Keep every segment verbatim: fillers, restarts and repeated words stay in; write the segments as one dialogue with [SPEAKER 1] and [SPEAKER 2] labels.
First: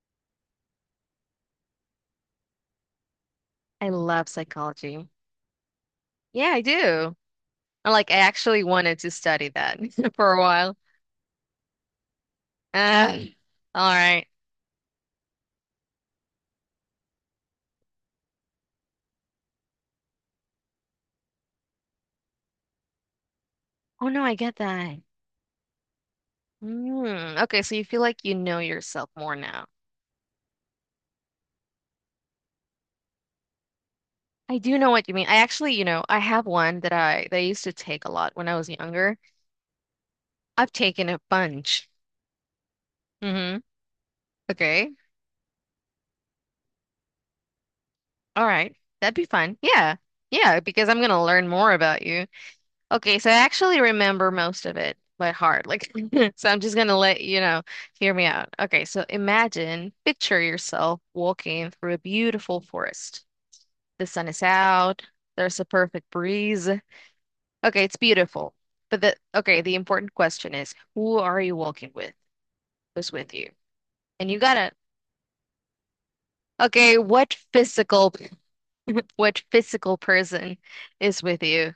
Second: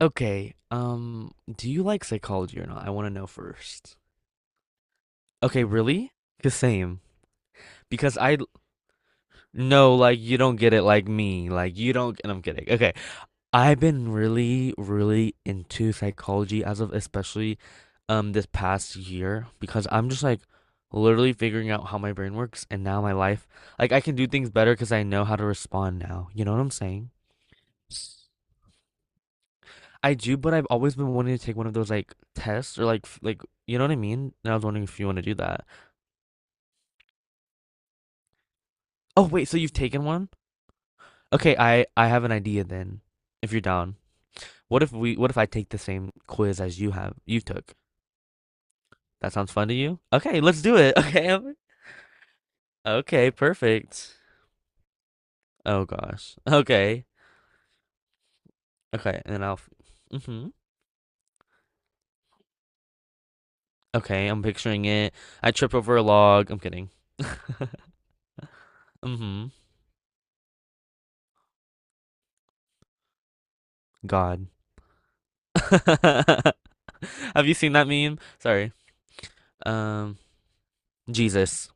[SPEAKER 1] Okay, um, do you like psychology or not? I want to know
[SPEAKER 2] I
[SPEAKER 1] first.
[SPEAKER 2] love psychology.
[SPEAKER 1] Okay, really?
[SPEAKER 2] Yeah,
[SPEAKER 1] The
[SPEAKER 2] I
[SPEAKER 1] same.
[SPEAKER 2] do. I like I
[SPEAKER 1] Because I
[SPEAKER 2] actually wanted to study that
[SPEAKER 1] No, like
[SPEAKER 2] for
[SPEAKER 1] you
[SPEAKER 2] a
[SPEAKER 1] don't get
[SPEAKER 2] while.
[SPEAKER 1] it like me. Like you don't, and I'm kidding. Okay,
[SPEAKER 2] Uh,
[SPEAKER 1] I've
[SPEAKER 2] all
[SPEAKER 1] been
[SPEAKER 2] right.
[SPEAKER 1] really, really into psychology as of especially um this past year because I'm just like literally figuring out how my brain works and now my life, like I
[SPEAKER 2] Oh
[SPEAKER 1] can
[SPEAKER 2] no,
[SPEAKER 1] do
[SPEAKER 2] I
[SPEAKER 1] things
[SPEAKER 2] get
[SPEAKER 1] better because
[SPEAKER 2] that.
[SPEAKER 1] I know how to respond now. You know what I'm saying?
[SPEAKER 2] Mm, okay, so you feel like you know yourself more now.
[SPEAKER 1] I do, but I've always been wanting to take one of those like tests or like f- like you know what I mean? And I
[SPEAKER 2] I
[SPEAKER 1] was
[SPEAKER 2] do
[SPEAKER 1] wondering
[SPEAKER 2] know
[SPEAKER 1] if you
[SPEAKER 2] what you
[SPEAKER 1] want to
[SPEAKER 2] mean.
[SPEAKER 1] do
[SPEAKER 2] I
[SPEAKER 1] that.
[SPEAKER 2] actually, you know, I have one that I that I used to take a lot when I was younger.
[SPEAKER 1] Oh wait, so you've taken one?
[SPEAKER 2] I've taken a
[SPEAKER 1] Okay, I
[SPEAKER 2] bunch.
[SPEAKER 1] I have an idea then. If
[SPEAKER 2] Mm-hmm.
[SPEAKER 1] you're down. What
[SPEAKER 2] Okay.
[SPEAKER 1] if we what if I take the same quiz as you have you took?
[SPEAKER 2] All right. That'd be
[SPEAKER 1] That sounds
[SPEAKER 2] fun.
[SPEAKER 1] fun to
[SPEAKER 2] Yeah.
[SPEAKER 1] you? Okay,
[SPEAKER 2] Yeah,
[SPEAKER 1] let's do
[SPEAKER 2] because
[SPEAKER 1] it.
[SPEAKER 2] I'm gonna
[SPEAKER 1] Okay. I'm-
[SPEAKER 2] learn
[SPEAKER 1] like,
[SPEAKER 2] more about you. Okay, so
[SPEAKER 1] Okay,
[SPEAKER 2] I actually
[SPEAKER 1] perfect.
[SPEAKER 2] remember most of it by heart.
[SPEAKER 1] Oh
[SPEAKER 2] Like,
[SPEAKER 1] gosh.
[SPEAKER 2] so I'm just gonna
[SPEAKER 1] Okay.
[SPEAKER 2] let you know, hear me out. Okay, so
[SPEAKER 1] Okay, and then I'll
[SPEAKER 2] imagine, picture
[SPEAKER 1] hmm
[SPEAKER 2] yourself walking through a beautiful forest. The sun
[SPEAKER 1] Okay, I'm
[SPEAKER 2] is
[SPEAKER 1] picturing
[SPEAKER 2] out,
[SPEAKER 1] it. I
[SPEAKER 2] there's a
[SPEAKER 1] trip over a
[SPEAKER 2] perfect
[SPEAKER 1] log. I'm
[SPEAKER 2] breeze.
[SPEAKER 1] kidding.
[SPEAKER 2] Okay, it's beautiful. But the
[SPEAKER 1] hmm
[SPEAKER 2] Okay, the important question is, who are you walking with? Who's with you? And you
[SPEAKER 1] God.
[SPEAKER 2] gotta, okay, what
[SPEAKER 1] Have you seen that
[SPEAKER 2] physical,
[SPEAKER 1] meme? Sorry.
[SPEAKER 2] what physical
[SPEAKER 1] Um,
[SPEAKER 2] person is with
[SPEAKER 1] Jesus.
[SPEAKER 2] you?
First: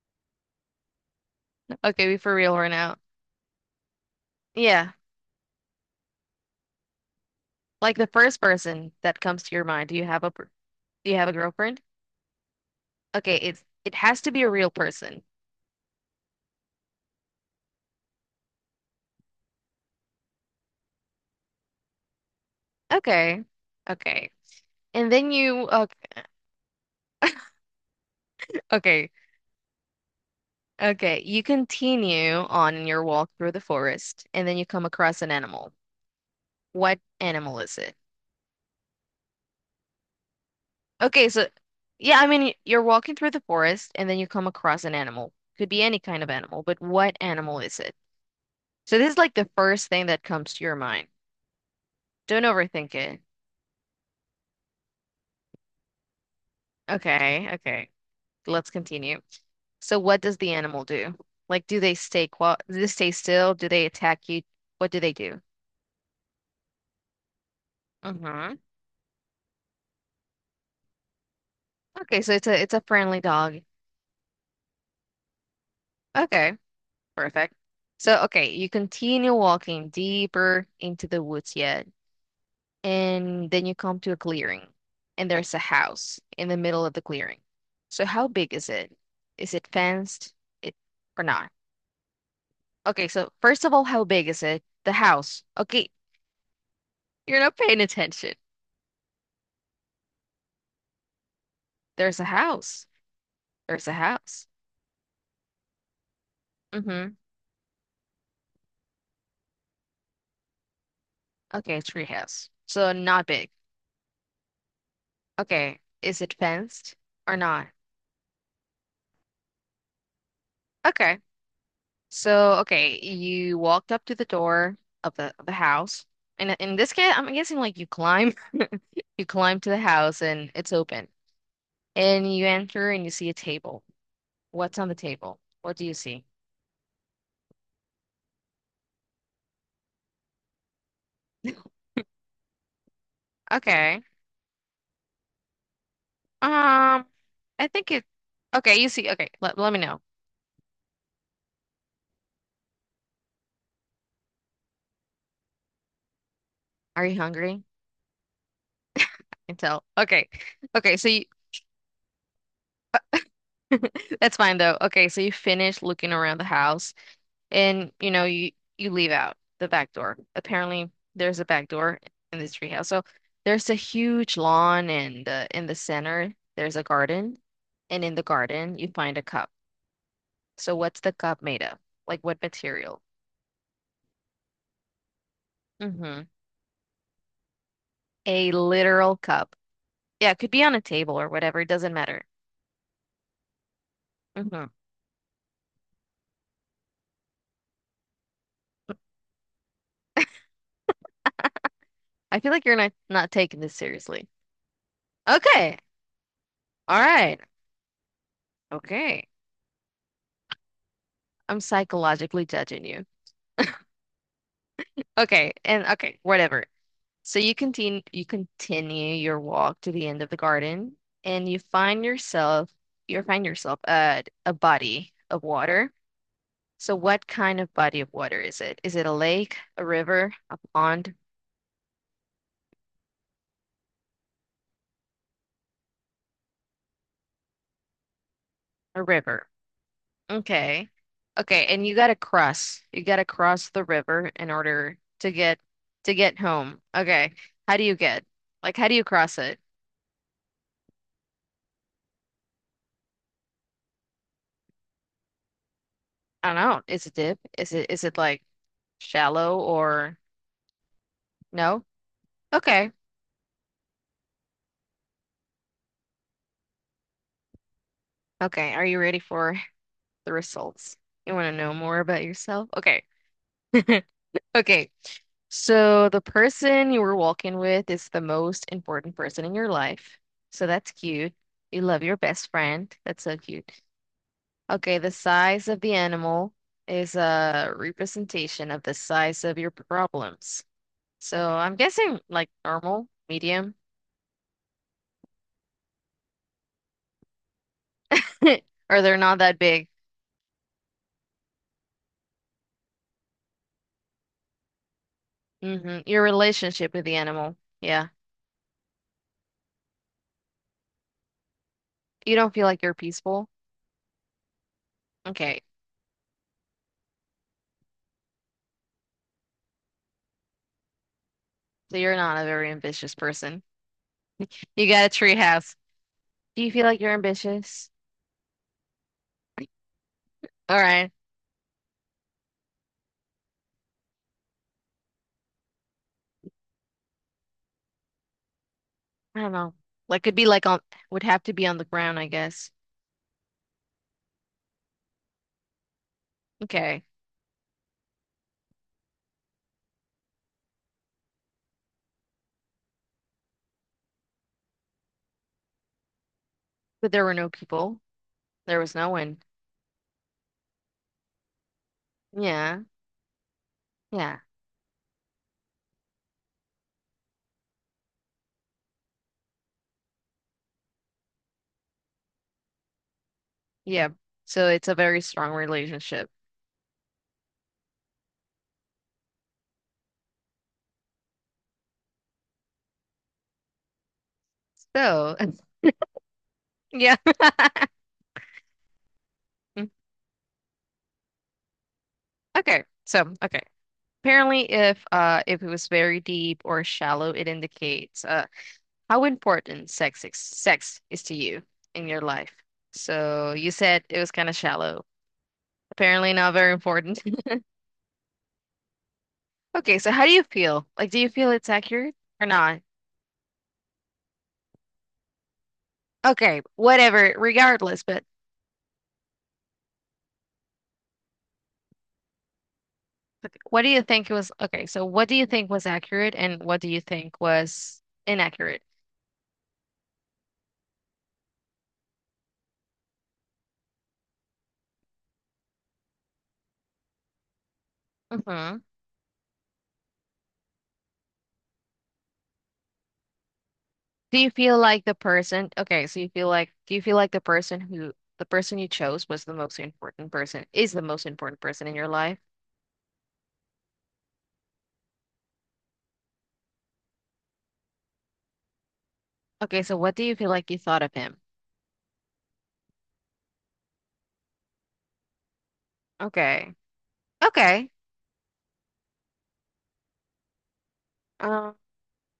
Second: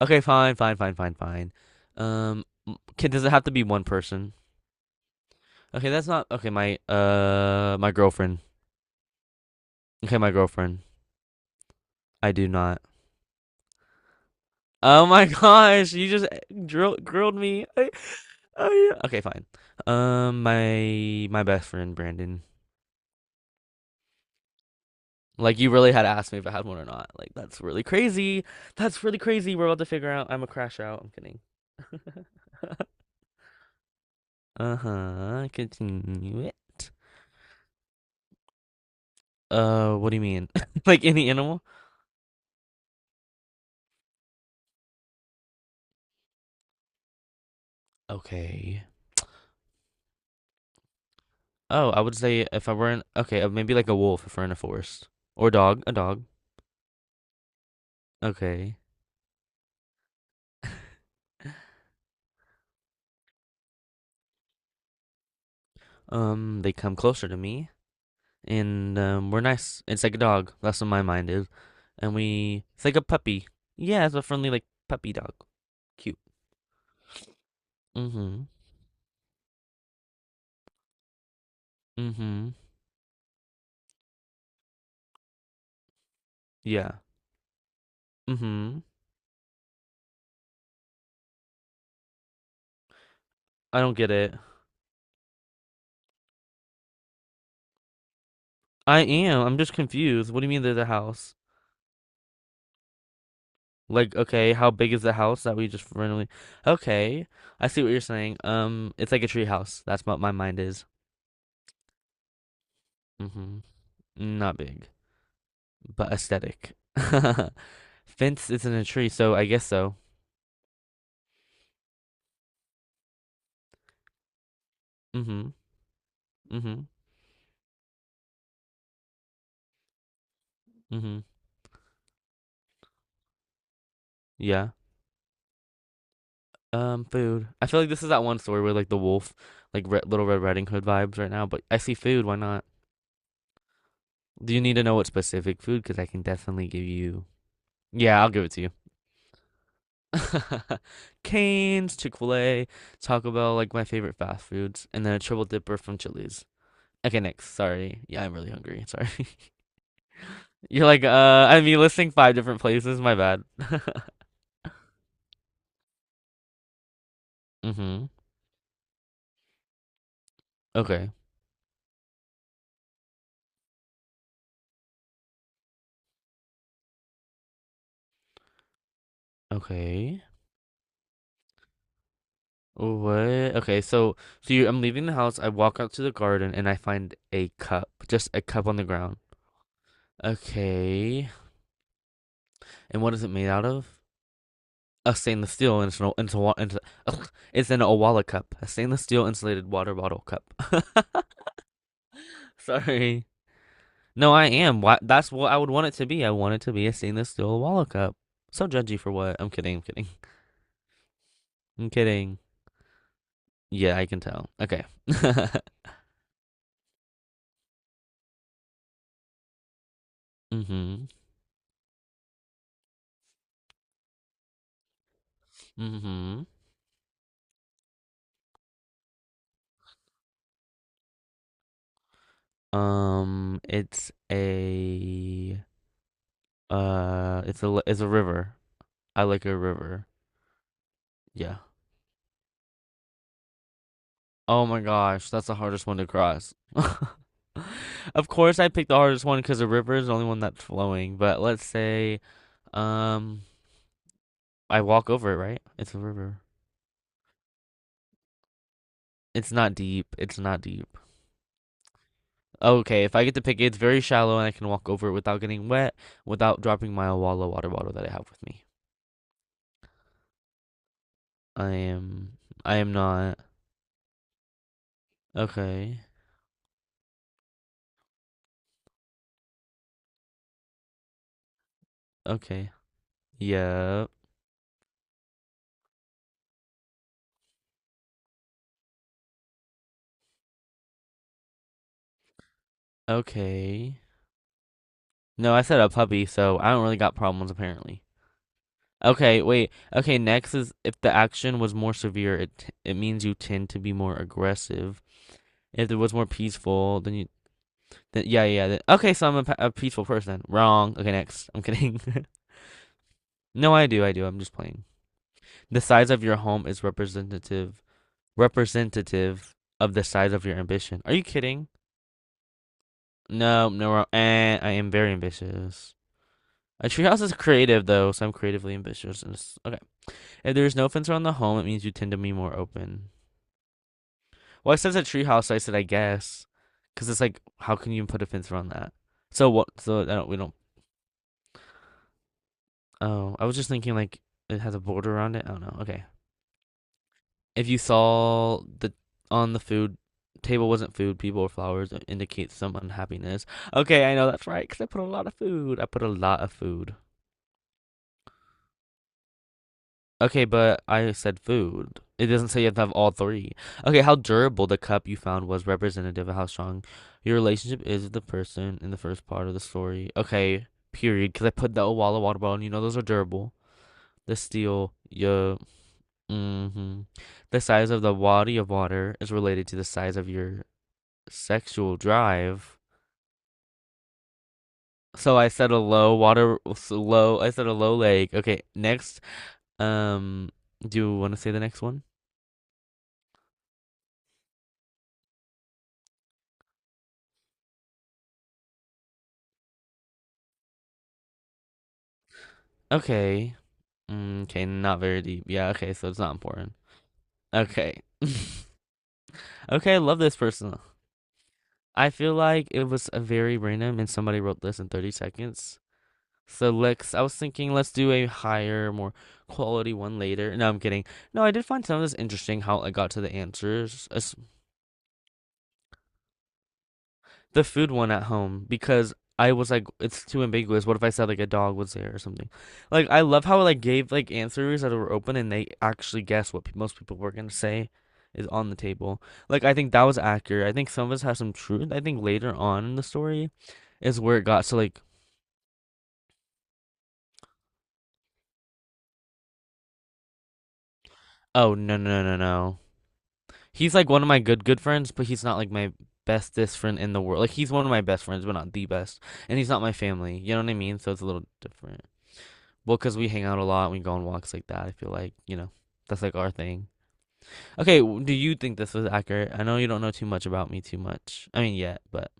[SPEAKER 1] Okay, fine, fine, fine, fine, fine.
[SPEAKER 2] Okay, we for
[SPEAKER 1] Um,
[SPEAKER 2] real right now.
[SPEAKER 1] can does it have to be one person?
[SPEAKER 2] Yeah.
[SPEAKER 1] Okay, that's not okay. My uh, my
[SPEAKER 2] Like the
[SPEAKER 1] girlfriend.
[SPEAKER 2] first person that comes to your mind. Do you
[SPEAKER 1] Okay,
[SPEAKER 2] have a
[SPEAKER 1] my
[SPEAKER 2] per-
[SPEAKER 1] girlfriend.
[SPEAKER 2] do you have a girlfriend?
[SPEAKER 1] I do not.
[SPEAKER 2] Okay, it's it has to be a real
[SPEAKER 1] Oh
[SPEAKER 2] person.
[SPEAKER 1] my gosh, you just drill, grilled me. I, I, okay, fine. Um, my my best friend Brandon.
[SPEAKER 2] Okay. Okay. And then
[SPEAKER 1] Like
[SPEAKER 2] you
[SPEAKER 1] you really had
[SPEAKER 2] Okay,
[SPEAKER 1] asked me if I had one or not. Like that's really crazy. That's
[SPEAKER 2] okay.
[SPEAKER 1] really crazy. We're about to figure out. I'm a crash out. I'm
[SPEAKER 2] Okay,
[SPEAKER 1] kidding.
[SPEAKER 2] you continue on your walk through the forest and then you come across an
[SPEAKER 1] Uh-huh.
[SPEAKER 2] animal.
[SPEAKER 1] Continue it.
[SPEAKER 2] What animal is it?
[SPEAKER 1] Uh, what do you mean? Like
[SPEAKER 2] Okay,
[SPEAKER 1] any
[SPEAKER 2] so
[SPEAKER 1] animal?
[SPEAKER 2] yeah, I mean you're walking through the forest and then you come across an animal. Could be any kind of animal, but what animal is it?
[SPEAKER 1] Okay.
[SPEAKER 2] So this is like the first thing that comes to your mind.
[SPEAKER 1] Oh, I would
[SPEAKER 2] Don't
[SPEAKER 1] say if I were
[SPEAKER 2] overthink
[SPEAKER 1] in
[SPEAKER 2] it.
[SPEAKER 1] okay, uh, maybe like a wolf if we're in a forest. Or dog, a dog.
[SPEAKER 2] Okay, okay. Let's
[SPEAKER 1] Okay.
[SPEAKER 2] continue. So what does the animal do? Like, do they stay quiet? Do they stay still? Do they attack you? What do they do?
[SPEAKER 1] Um, they come closer to me
[SPEAKER 2] Mm-hmm.
[SPEAKER 1] and um we're nice. It's like a dog. That's what my mind is. And
[SPEAKER 2] Okay, so it's a
[SPEAKER 1] we
[SPEAKER 2] it's a
[SPEAKER 1] it's like a
[SPEAKER 2] friendly
[SPEAKER 1] puppy.
[SPEAKER 2] dog.
[SPEAKER 1] Yeah, it's a friendly like puppy dog. Cute.
[SPEAKER 2] Okay, perfect. So
[SPEAKER 1] Mm-hmm.
[SPEAKER 2] okay, you continue walking deeper into the woods yet,
[SPEAKER 1] Mm-hmm.
[SPEAKER 2] and then you come to a clearing, and there's a house in the middle of
[SPEAKER 1] Yeah.
[SPEAKER 2] the clearing. So how big is
[SPEAKER 1] Mm-hmm.
[SPEAKER 2] it? Is it fenced? It or not? Okay, so first of
[SPEAKER 1] I
[SPEAKER 2] all,
[SPEAKER 1] don't
[SPEAKER 2] how
[SPEAKER 1] get
[SPEAKER 2] big
[SPEAKER 1] it.
[SPEAKER 2] is it? The house. Okay, you're not paying attention.
[SPEAKER 1] I am. I'm just confused. What do you mean they're the house?
[SPEAKER 2] There's a house. There's a
[SPEAKER 1] Like,
[SPEAKER 2] house.
[SPEAKER 1] okay, how big is the house that we just randomly?
[SPEAKER 2] Mm-hmm.
[SPEAKER 1] Okay, I see what you're saying. Um, it's like a tree house. That's what my mind is.
[SPEAKER 2] Okay, tree house. So not big.
[SPEAKER 1] Mm-hmm. Not big,
[SPEAKER 2] Okay.
[SPEAKER 1] but
[SPEAKER 2] Is it
[SPEAKER 1] aesthetic.
[SPEAKER 2] fenced or not?
[SPEAKER 1] Fence isn't a tree, so I guess so.
[SPEAKER 2] Okay. So okay, you walked up to the door of the of
[SPEAKER 1] Mm-hmm.
[SPEAKER 2] the house. And in
[SPEAKER 1] Mm-hmm.
[SPEAKER 2] this case, I'm guessing like you climb you climb to the house and it's open.
[SPEAKER 1] Mm-hmm.
[SPEAKER 2] And you enter and you see a table.
[SPEAKER 1] Yeah.
[SPEAKER 2] What's on the table? What do you see?
[SPEAKER 1] Um, food. I feel like this is that one story where like the wolf, like Re Little Red Riding Hood vibes right now. But I see food. Why not?
[SPEAKER 2] Okay.
[SPEAKER 1] Do you need to know what specific food? Because I can definitely give
[SPEAKER 2] Um,
[SPEAKER 1] you.
[SPEAKER 2] I think it
[SPEAKER 1] Yeah, I'll give it to you.
[SPEAKER 2] Okay, you see okay, let, let me know.
[SPEAKER 1] Cane's, Chick-fil-A, Taco Bell, like my favorite fast foods, and then a triple dipper from Chili's.
[SPEAKER 2] Are you
[SPEAKER 1] Okay, next.
[SPEAKER 2] hungry? I
[SPEAKER 1] Sorry. Yeah, I'm really hungry. Sorry.
[SPEAKER 2] can tell. Okay.
[SPEAKER 1] You're
[SPEAKER 2] Okay,
[SPEAKER 1] like,
[SPEAKER 2] so you
[SPEAKER 1] uh, I mean, listing five different places. My bad.
[SPEAKER 2] that's fine though. Okay, so you finish looking around the house and
[SPEAKER 1] Mm-hmm.
[SPEAKER 2] you know you you leave out the back door. Apparently
[SPEAKER 1] Okay.
[SPEAKER 2] there's a back door in this treehouse. So there's a huge lawn and uh, in the center there's a garden and in the garden you find a cup.
[SPEAKER 1] Okay.
[SPEAKER 2] So what's the cup made of? Like what material?
[SPEAKER 1] What? Okay, so so you, I'm leaving the house. I walk out to the
[SPEAKER 2] Mm-hmm.
[SPEAKER 1] garden and I find a cup, just a
[SPEAKER 2] A
[SPEAKER 1] cup on the
[SPEAKER 2] literal
[SPEAKER 1] ground.
[SPEAKER 2] cup. Yeah, it could be on a table or
[SPEAKER 1] Okay.
[SPEAKER 2] whatever, it doesn't matter.
[SPEAKER 1] And what is it made out of?
[SPEAKER 2] Mm-hmm.
[SPEAKER 1] A stainless steel and it's an, it's a, it's, a, it's an Owala cup, a stainless steel insulated water bottle cup.
[SPEAKER 2] I feel like you're not
[SPEAKER 1] Sorry.
[SPEAKER 2] not taking this seriously.
[SPEAKER 1] No, I am. Why, that's what I would
[SPEAKER 2] Okay.
[SPEAKER 1] want it to be. I want it to be a
[SPEAKER 2] All
[SPEAKER 1] stainless
[SPEAKER 2] right.
[SPEAKER 1] steel Wallow cup. So judgy for
[SPEAKER 2] Okay.
[SPEAKER 1] what? I'm kidding. I'm kidding.
[SPEAKER 2] I'm
[SPEAKER 1] I'm kidding.
[SPEAKER 2] psychologically judging you.
[SPEAKER 1] Yeah, I can tell. Okay.
[SPEAKER 2] Okay, and okay, whatever. So you continue you continue your walk to the end of the garden
[SPEAKER 1] mm-hmm.
[SPEAKER 2] and you find yourself you find yourself at a body of water.
[SPEAKER 1] Mm-hmm.
[SPEAKER 2] So what kind of body of water is it? Is it a lake, a river, a pond,
[SPEAKER 1] Um, it's a uh, it's a it's a river.
[SPEAKER 2] a
[SPEAKER 1] I like
[SPEAKER 2] river?
[SPEAKER 1] a river.
[SPEAKER 2] Okay.
[SPEAKER 1] Yeah.
[SPEAKER 2] Okay, and you gotta cross. You gotta cross the river in
[SPEAKER 1] Oh my
[SPEAKER 2] order to
[SPEAKER 1] gosh, that's the
[SPEAKER 2] get
[SPEAKER 1] hardest one to
[SPEAKER 2] to get
[SPEAKER 1] cross.
[SPEAKER 2] home. Okay. How do you get?
[SPEAKER 1] Of course, I
[SPEAKER 2] Like how
[SPEAKER 1] picked
[SPEAKER 2] do
[SPEAKER 1] the
[SPEAKER 2] you
[SPEAKER 1] hardest
[SPEAKER 2] cross
[SPEAKER 1] one because
[SPEAKER 2] it?
[SPEAKER 1] the river is the only one that's flowing. But let's say, um, I walk over it, right? It's a river.
[SPEAKER 2] I don't know. Is it deep? Is it is it like
[SPEAKER 1] It's
[SPEAKER 2] shallow
[SPEAKER 1] not deep.
[SPEAKER 2] or
[SPEAKER 1] It's not deep.
[SPEAKER 2] no? Okay.
[SPEAKER 1] Okay, if I get to pick, it, it's very shallow and I can walk over it without getting wet, without dropping my Awala water bottle that I have with me.
[SPEAKER 2] Okay. Are you ready for the results? You want to
[SPEAKER 1] I
[SPEAKER 2] know more about
[SPEAKER 1] am.
[SPEAKER 2] yourself?
[SPEAKER 1] I am
[SPEAKER 2] Okay.
[SPEAKER 1] not.
[SPEAKER 2] Okay.
[SPEAKER 1] Okay.
[SPEAKER 2] So the person you were walking with is the most important person in your life. So that's cute. You love your best
[SPEAKER 1] Okay.
[SPEAKER 2] friend. That's so cute.
[SPEAKER 1] Yep.
[SPEAKER 2] Okay, the size of the animal is a representation of the size of your problems. So I'm guessing like normal, medium,
[SPEAKER 1] Okay. No, I said a puppy, so I don't really got problems apparently.
[SPEAKER 2] or they're not
[SPEAKER 1] Okay,
[SPEAKER 2] that
[SPEAKER 1] wait.
[SPEAKER 2] big.
[SPEAKER 1] Okay, next is if the action was more severe, it t- it means you tend to be more aggressive. If it
[SPEAKER 2] Hmm.
[SPEAKER 1] was
[SPEAKER 2] Your
[SPEAKER 1] more
[SPEAKER 2] relationship
[SPEAKER 1] peaceful,
[SPEAKER 2] with
[SPEAKER 1] then
[SPEAKER 2] the
[SPEAKER 1] you.
[SPEAKER 2] animal. Yeah.
[SPEAKER 1] Then, yeah, yeah. Then, okay, so I'm a, a peaceful person. Wrong. Okay, next. I'm kidding.
[SPEAKER 2] You don't feel like you're peaceful.
[SPEAKER 1] No, I do. I do. I'm just playing.
[SPEAKER 2] Okay,
[SPEAKER 1] The size of your home is representative representative of the size of your ambition. Are you kidding?
[SPEAKER 2] so you're not a very ambitious person.
[SPEAKER 1] No, no. we Eh, I
[SPEAKER 2] You
[SPEAKER 1] am
[SPEAKER 2] got a
[SPEAKER 1] very
[SPEAKER 2] tree house.
[SPEAKER 1] ambitious.
[SPEAKER 2] Do you feel
[SPEAKER 1] A
[SPEAKER 2] like you're
[SPEAKER 1] treehouse is creative
[SPEAKER 2] ambitious?
[SPEAKER 1] though, so I'm creatively ambitious. Okay. If there is
[SPEAKER 2] All
[SPEAKER 1] no fence
[SPEAKER 2] right.
[SPEAKER 1] around the home, it means you tend to be more open. Well, it says a treehouse, so I said I guess, because it's like, how can you put a fence around that?
[SPEAKER 2] I
[SPEAKER 1] So
[SPEAKER 2] don't
[SPEAKER 1] what?
[SPEAKER 2] know.
[SPEAKER 1] So I
[SPEAKER 2] Like
[SPEAKER 1] don't.
[SPEAKER 2] could
[SPEAKER 1] We
[SPEAKER 2] be
[SPEAKER 1] don't.
[SPEAKER 2] like on would have to be on the ground, I guess.
[SPEAKER 1] Oh, I was just thinking like it has a border around it. I don't know. Okay.
[SPEAKER 2] Okay.
[SPEAKER 1] if you saw the on the food table wasn't food, people or flowers, it indicates some unhappiness. Okay, I know that's right because I put a lot of food. I put a lot of food.
[SPEAKER 2] But there were no people. There was no one.
[SPEAKER 1] Okay, but I said food. It doesn't say you have to
[SPEAKER 2] Yeah.
[SPEAKER 1] have all three. Okay, how
[SPEAKER 2] Yeah.
[SPEAKER 1] durable the cup you found was representative of how strong your relationship is with the person in the first part of the story. Okay, period. Because I put the Owala water bottle, and you know those are durable.
[SPEAKER 2] Yeah.
[SPEAKER 1] The
[SPEAKER 2] So it's
[SPEAKER 1] steel,
[SPEAKER 2] a very strong
[SPEAKER 1] yeah.
[SPEAKER 2] relationship.
[SPEAKER 1] Mm-hmm. The size of the body of water is related to the size of your sexual drive.
[SPEAKER 2] So
[SPEAKER 1] So I said a low water, so
[SPEAKER 2] yeah.
[SPEAKER 1] low. I said a low lake. Okay, next.
[SPEAKER 2] Mm,
[SPEAKER 1] Um, do you want to say the next one?
[SPEAKER 2] Okay. So, okay. Apparently if uh if it was very deep or shallow, it indicates uh how important sex is, sex is to you in your life? So
[SPEAKER 1] Okay.
[SPEAKER 2] you said it was
[SPEAKER 1] Mm,
[SPEAKER 2] kind of
[SPEAKER 1] okay, not
[SPEAKER 2] shallow.
[SPEAKER 1] very deep. Yeah. Okay, so it's not
[SPEAKER 2] Apparently not very
[SPEAKER 1] important.
[SPEAKER 2] important.
[SPEAKER 1] Okay. Okay,
[SPEAKER 2] Okay,
[SPEAKER 1] I
[SPEAKER 2] so
[SPEAKER 1] love
[SPEAKER 2] how do
[SPEAKER 1] this
[SPEAKER 2] you
[SPEAKER 1] person.
[SPEAKER 2] feel? Like, do you feel it's
[SPEAKER 1] I
[SPEAKER 2] accurate
[SPEAKER 1] feel
[SPEAKER 2] or
[SPEAKER 1] like
[SPEAKER 2] not?
[SPEAKER 1] it was a very random, and somebody wrote this in thirty seconds.
[SPEAKER 2] Okay,
[SPEAKER 1] So let's. I
[SPEAKER 2] whatever,
[SPEAKER 1] was thinking let's
[SPEAKER 2] regardless,
[SPEAKER 1] do
[SPEAKER 2] but
[SPEAKER 1] a higher, more quality one later. No, I'm kidding. No, I did find some of this interesting how I got to the
[SPEAKER 2] what do you
[SPEAKER 1] answers,
[SPEAKER 2] think was okay, so what do you think was accurate and what do you think
[SPEAKER 1] the food
[SPEAKER 2] was
[SPEAKER 1] one at home
[SPEAKER 2] inaccurate?
[SPEAKER 1] because I was like, it's too ambiguous. What if I said like a dog was there or something? Like I love how it like gave like answers that were open and they actually guessed what pe most people were gonna say is on the
[SPEAKER 2] Hmm.
[SPEAKER 1] table. Like I think that was accurate. I think some of us have some truth. I think later on in the story is where
[SPEAKER 2] Do
[SPEAKER 1] it
[SPEAKER 2] you
[SPEAKER 1] got to
[SPEAKER 2] feel
[SPEAKER 1] like,
[SPEAKER 2] like the person, okay, so you feel like do you feel like the person who the person you chose was the most important person, is the most important
[SPEAKER 1] oh
[SPEAKER 2] person in
[SPEAKER 1] no
[SPEAKER 2] your
[SPEAKER 1] no no no.
[SPEAKER 2] life?
[SPEAKER 1] no. He's like one of my good good friends, but he's not like my bestest friend in the world. Like he's one of my best friends, but not the best. And he's not
[SPEAKER 2] Okay,
[SPEAKER 1] my
[SPEAKER 2] so what do you
[SPEAKER 1] family.
[SPEAKER 2] feel
[SPEAKER 1] You know
[SPEAKER 2] like
[SPEAKER 1] what I
[SPEAKER 2] you
[SPEAKER 1] mean?
[SPEAKER 2] thought
[SPEAKER 1] So
[SPEAKER 2] of
[SPEAKER 1] it's a
[SPEAKER 2] him?
[SPEAKER 1] little different. Well, because we hang out a lot, we go on walks like that. I feel like, you know, that's like our
[SPEAKER 2] Okay.
[SPEAKER 1] thing.
[SPEAKER 2] Okay.
[SPEAKER 1] Okay, w- do you think this was accurate? I know you don't know too much about me too much. I
[SPEAKER 2] Um,
[SPEAKER 1] mean, yet, but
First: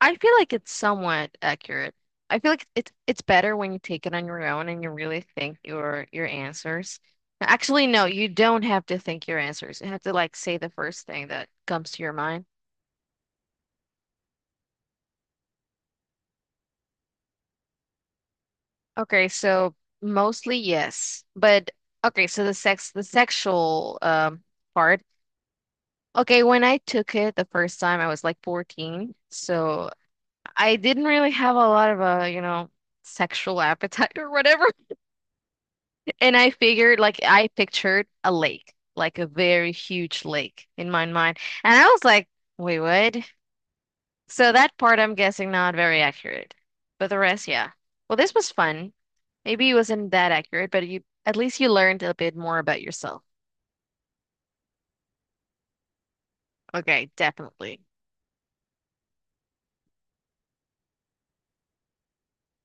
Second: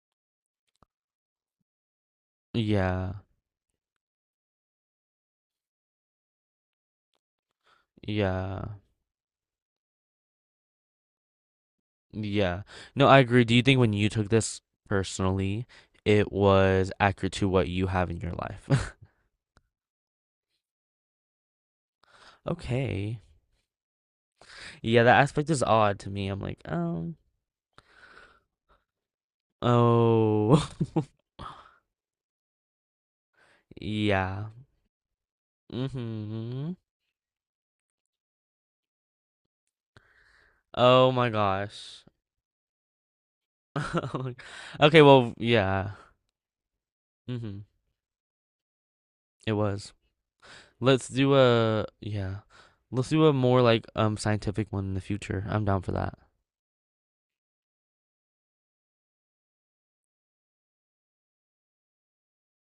[SPEAKER 2] I feel like it's somewhat accurate. I feel like it's
[SPEAKER 1] yeah,
[SPEAKER 2] it's better when you take it on your own and you really think your your answers. Actually, no, you don't
[SPEAKER 1] yeah,
[SPEAKER 2] have to think your answers. You have to like say the first thing that comes to your mind.
[SPEAKER 1] yeah. No, I agree. Do you think when you took this personally, it was accurate to what you have in your life?
[SPEAKER 2] Okay, so mostly yes. But okay, so the sex the
[SPEAKER 1] Okay.
[SPEAKER 2] sexual um part.
[SPEAKER 1] Yeah, that aspect is odd to me. I'm
[SPEAKER 2] Okay,
[SPEAKER 1] like,
[SPEAKER 2] when I took
[SPEAKER 1] um,
[SPEAKER 2] it the first time, I was like fourteen. So
[SPEAKER 1] oh,
[SPEAKER 2] I didn't really have a lot of a, you know, sexual appetite or
[SPEAKER 1] yeah.
[SPEAKER 2] whatever. And I
[SPEAKER 1] Mm-hmm.
[SPEAKER 2] figured, like, I pictured a lake, like a very huge lake in my
[SPEAKER 1] Oh my
[SPEAKER 2] mind. And I was
[SPEAKER 1] gosh.
[SPEAKER 2] like, wait, what? So that part
[SPEAKER 1] Okay,
[SPEAKER 2] I'm
[SPEAKER 1] well,
[SPEAKER 2] guessing not
[SPEAKER 1] yeah.
[SPEAKER 2] very accurate. But the rest,
[SPEAKER 1] Mm-hmm.
[SPEAKER 2] yeah. Well, this was fun.
[SPEAKER 1] It
[SPEAKER 2] Maybe it
[SPEAKER 1] was.
[SPEAKER 2] wasn't that accurate, but you
[SPEAKER 1] Let's do
[SPEAKER 2] at least you
[SPEAKER 1] a
[SPEAKER 2] learned a bit
[SPEAKER 1] yeah.
[SPEAKER 2] more about
[SPEAKER 1] Let's
[SPEAKER 2] yourself.
[SPEAKER 1] do a more like um scientific one in the future. I'm down for that.
[SPEAKER 2] Okay, definitely.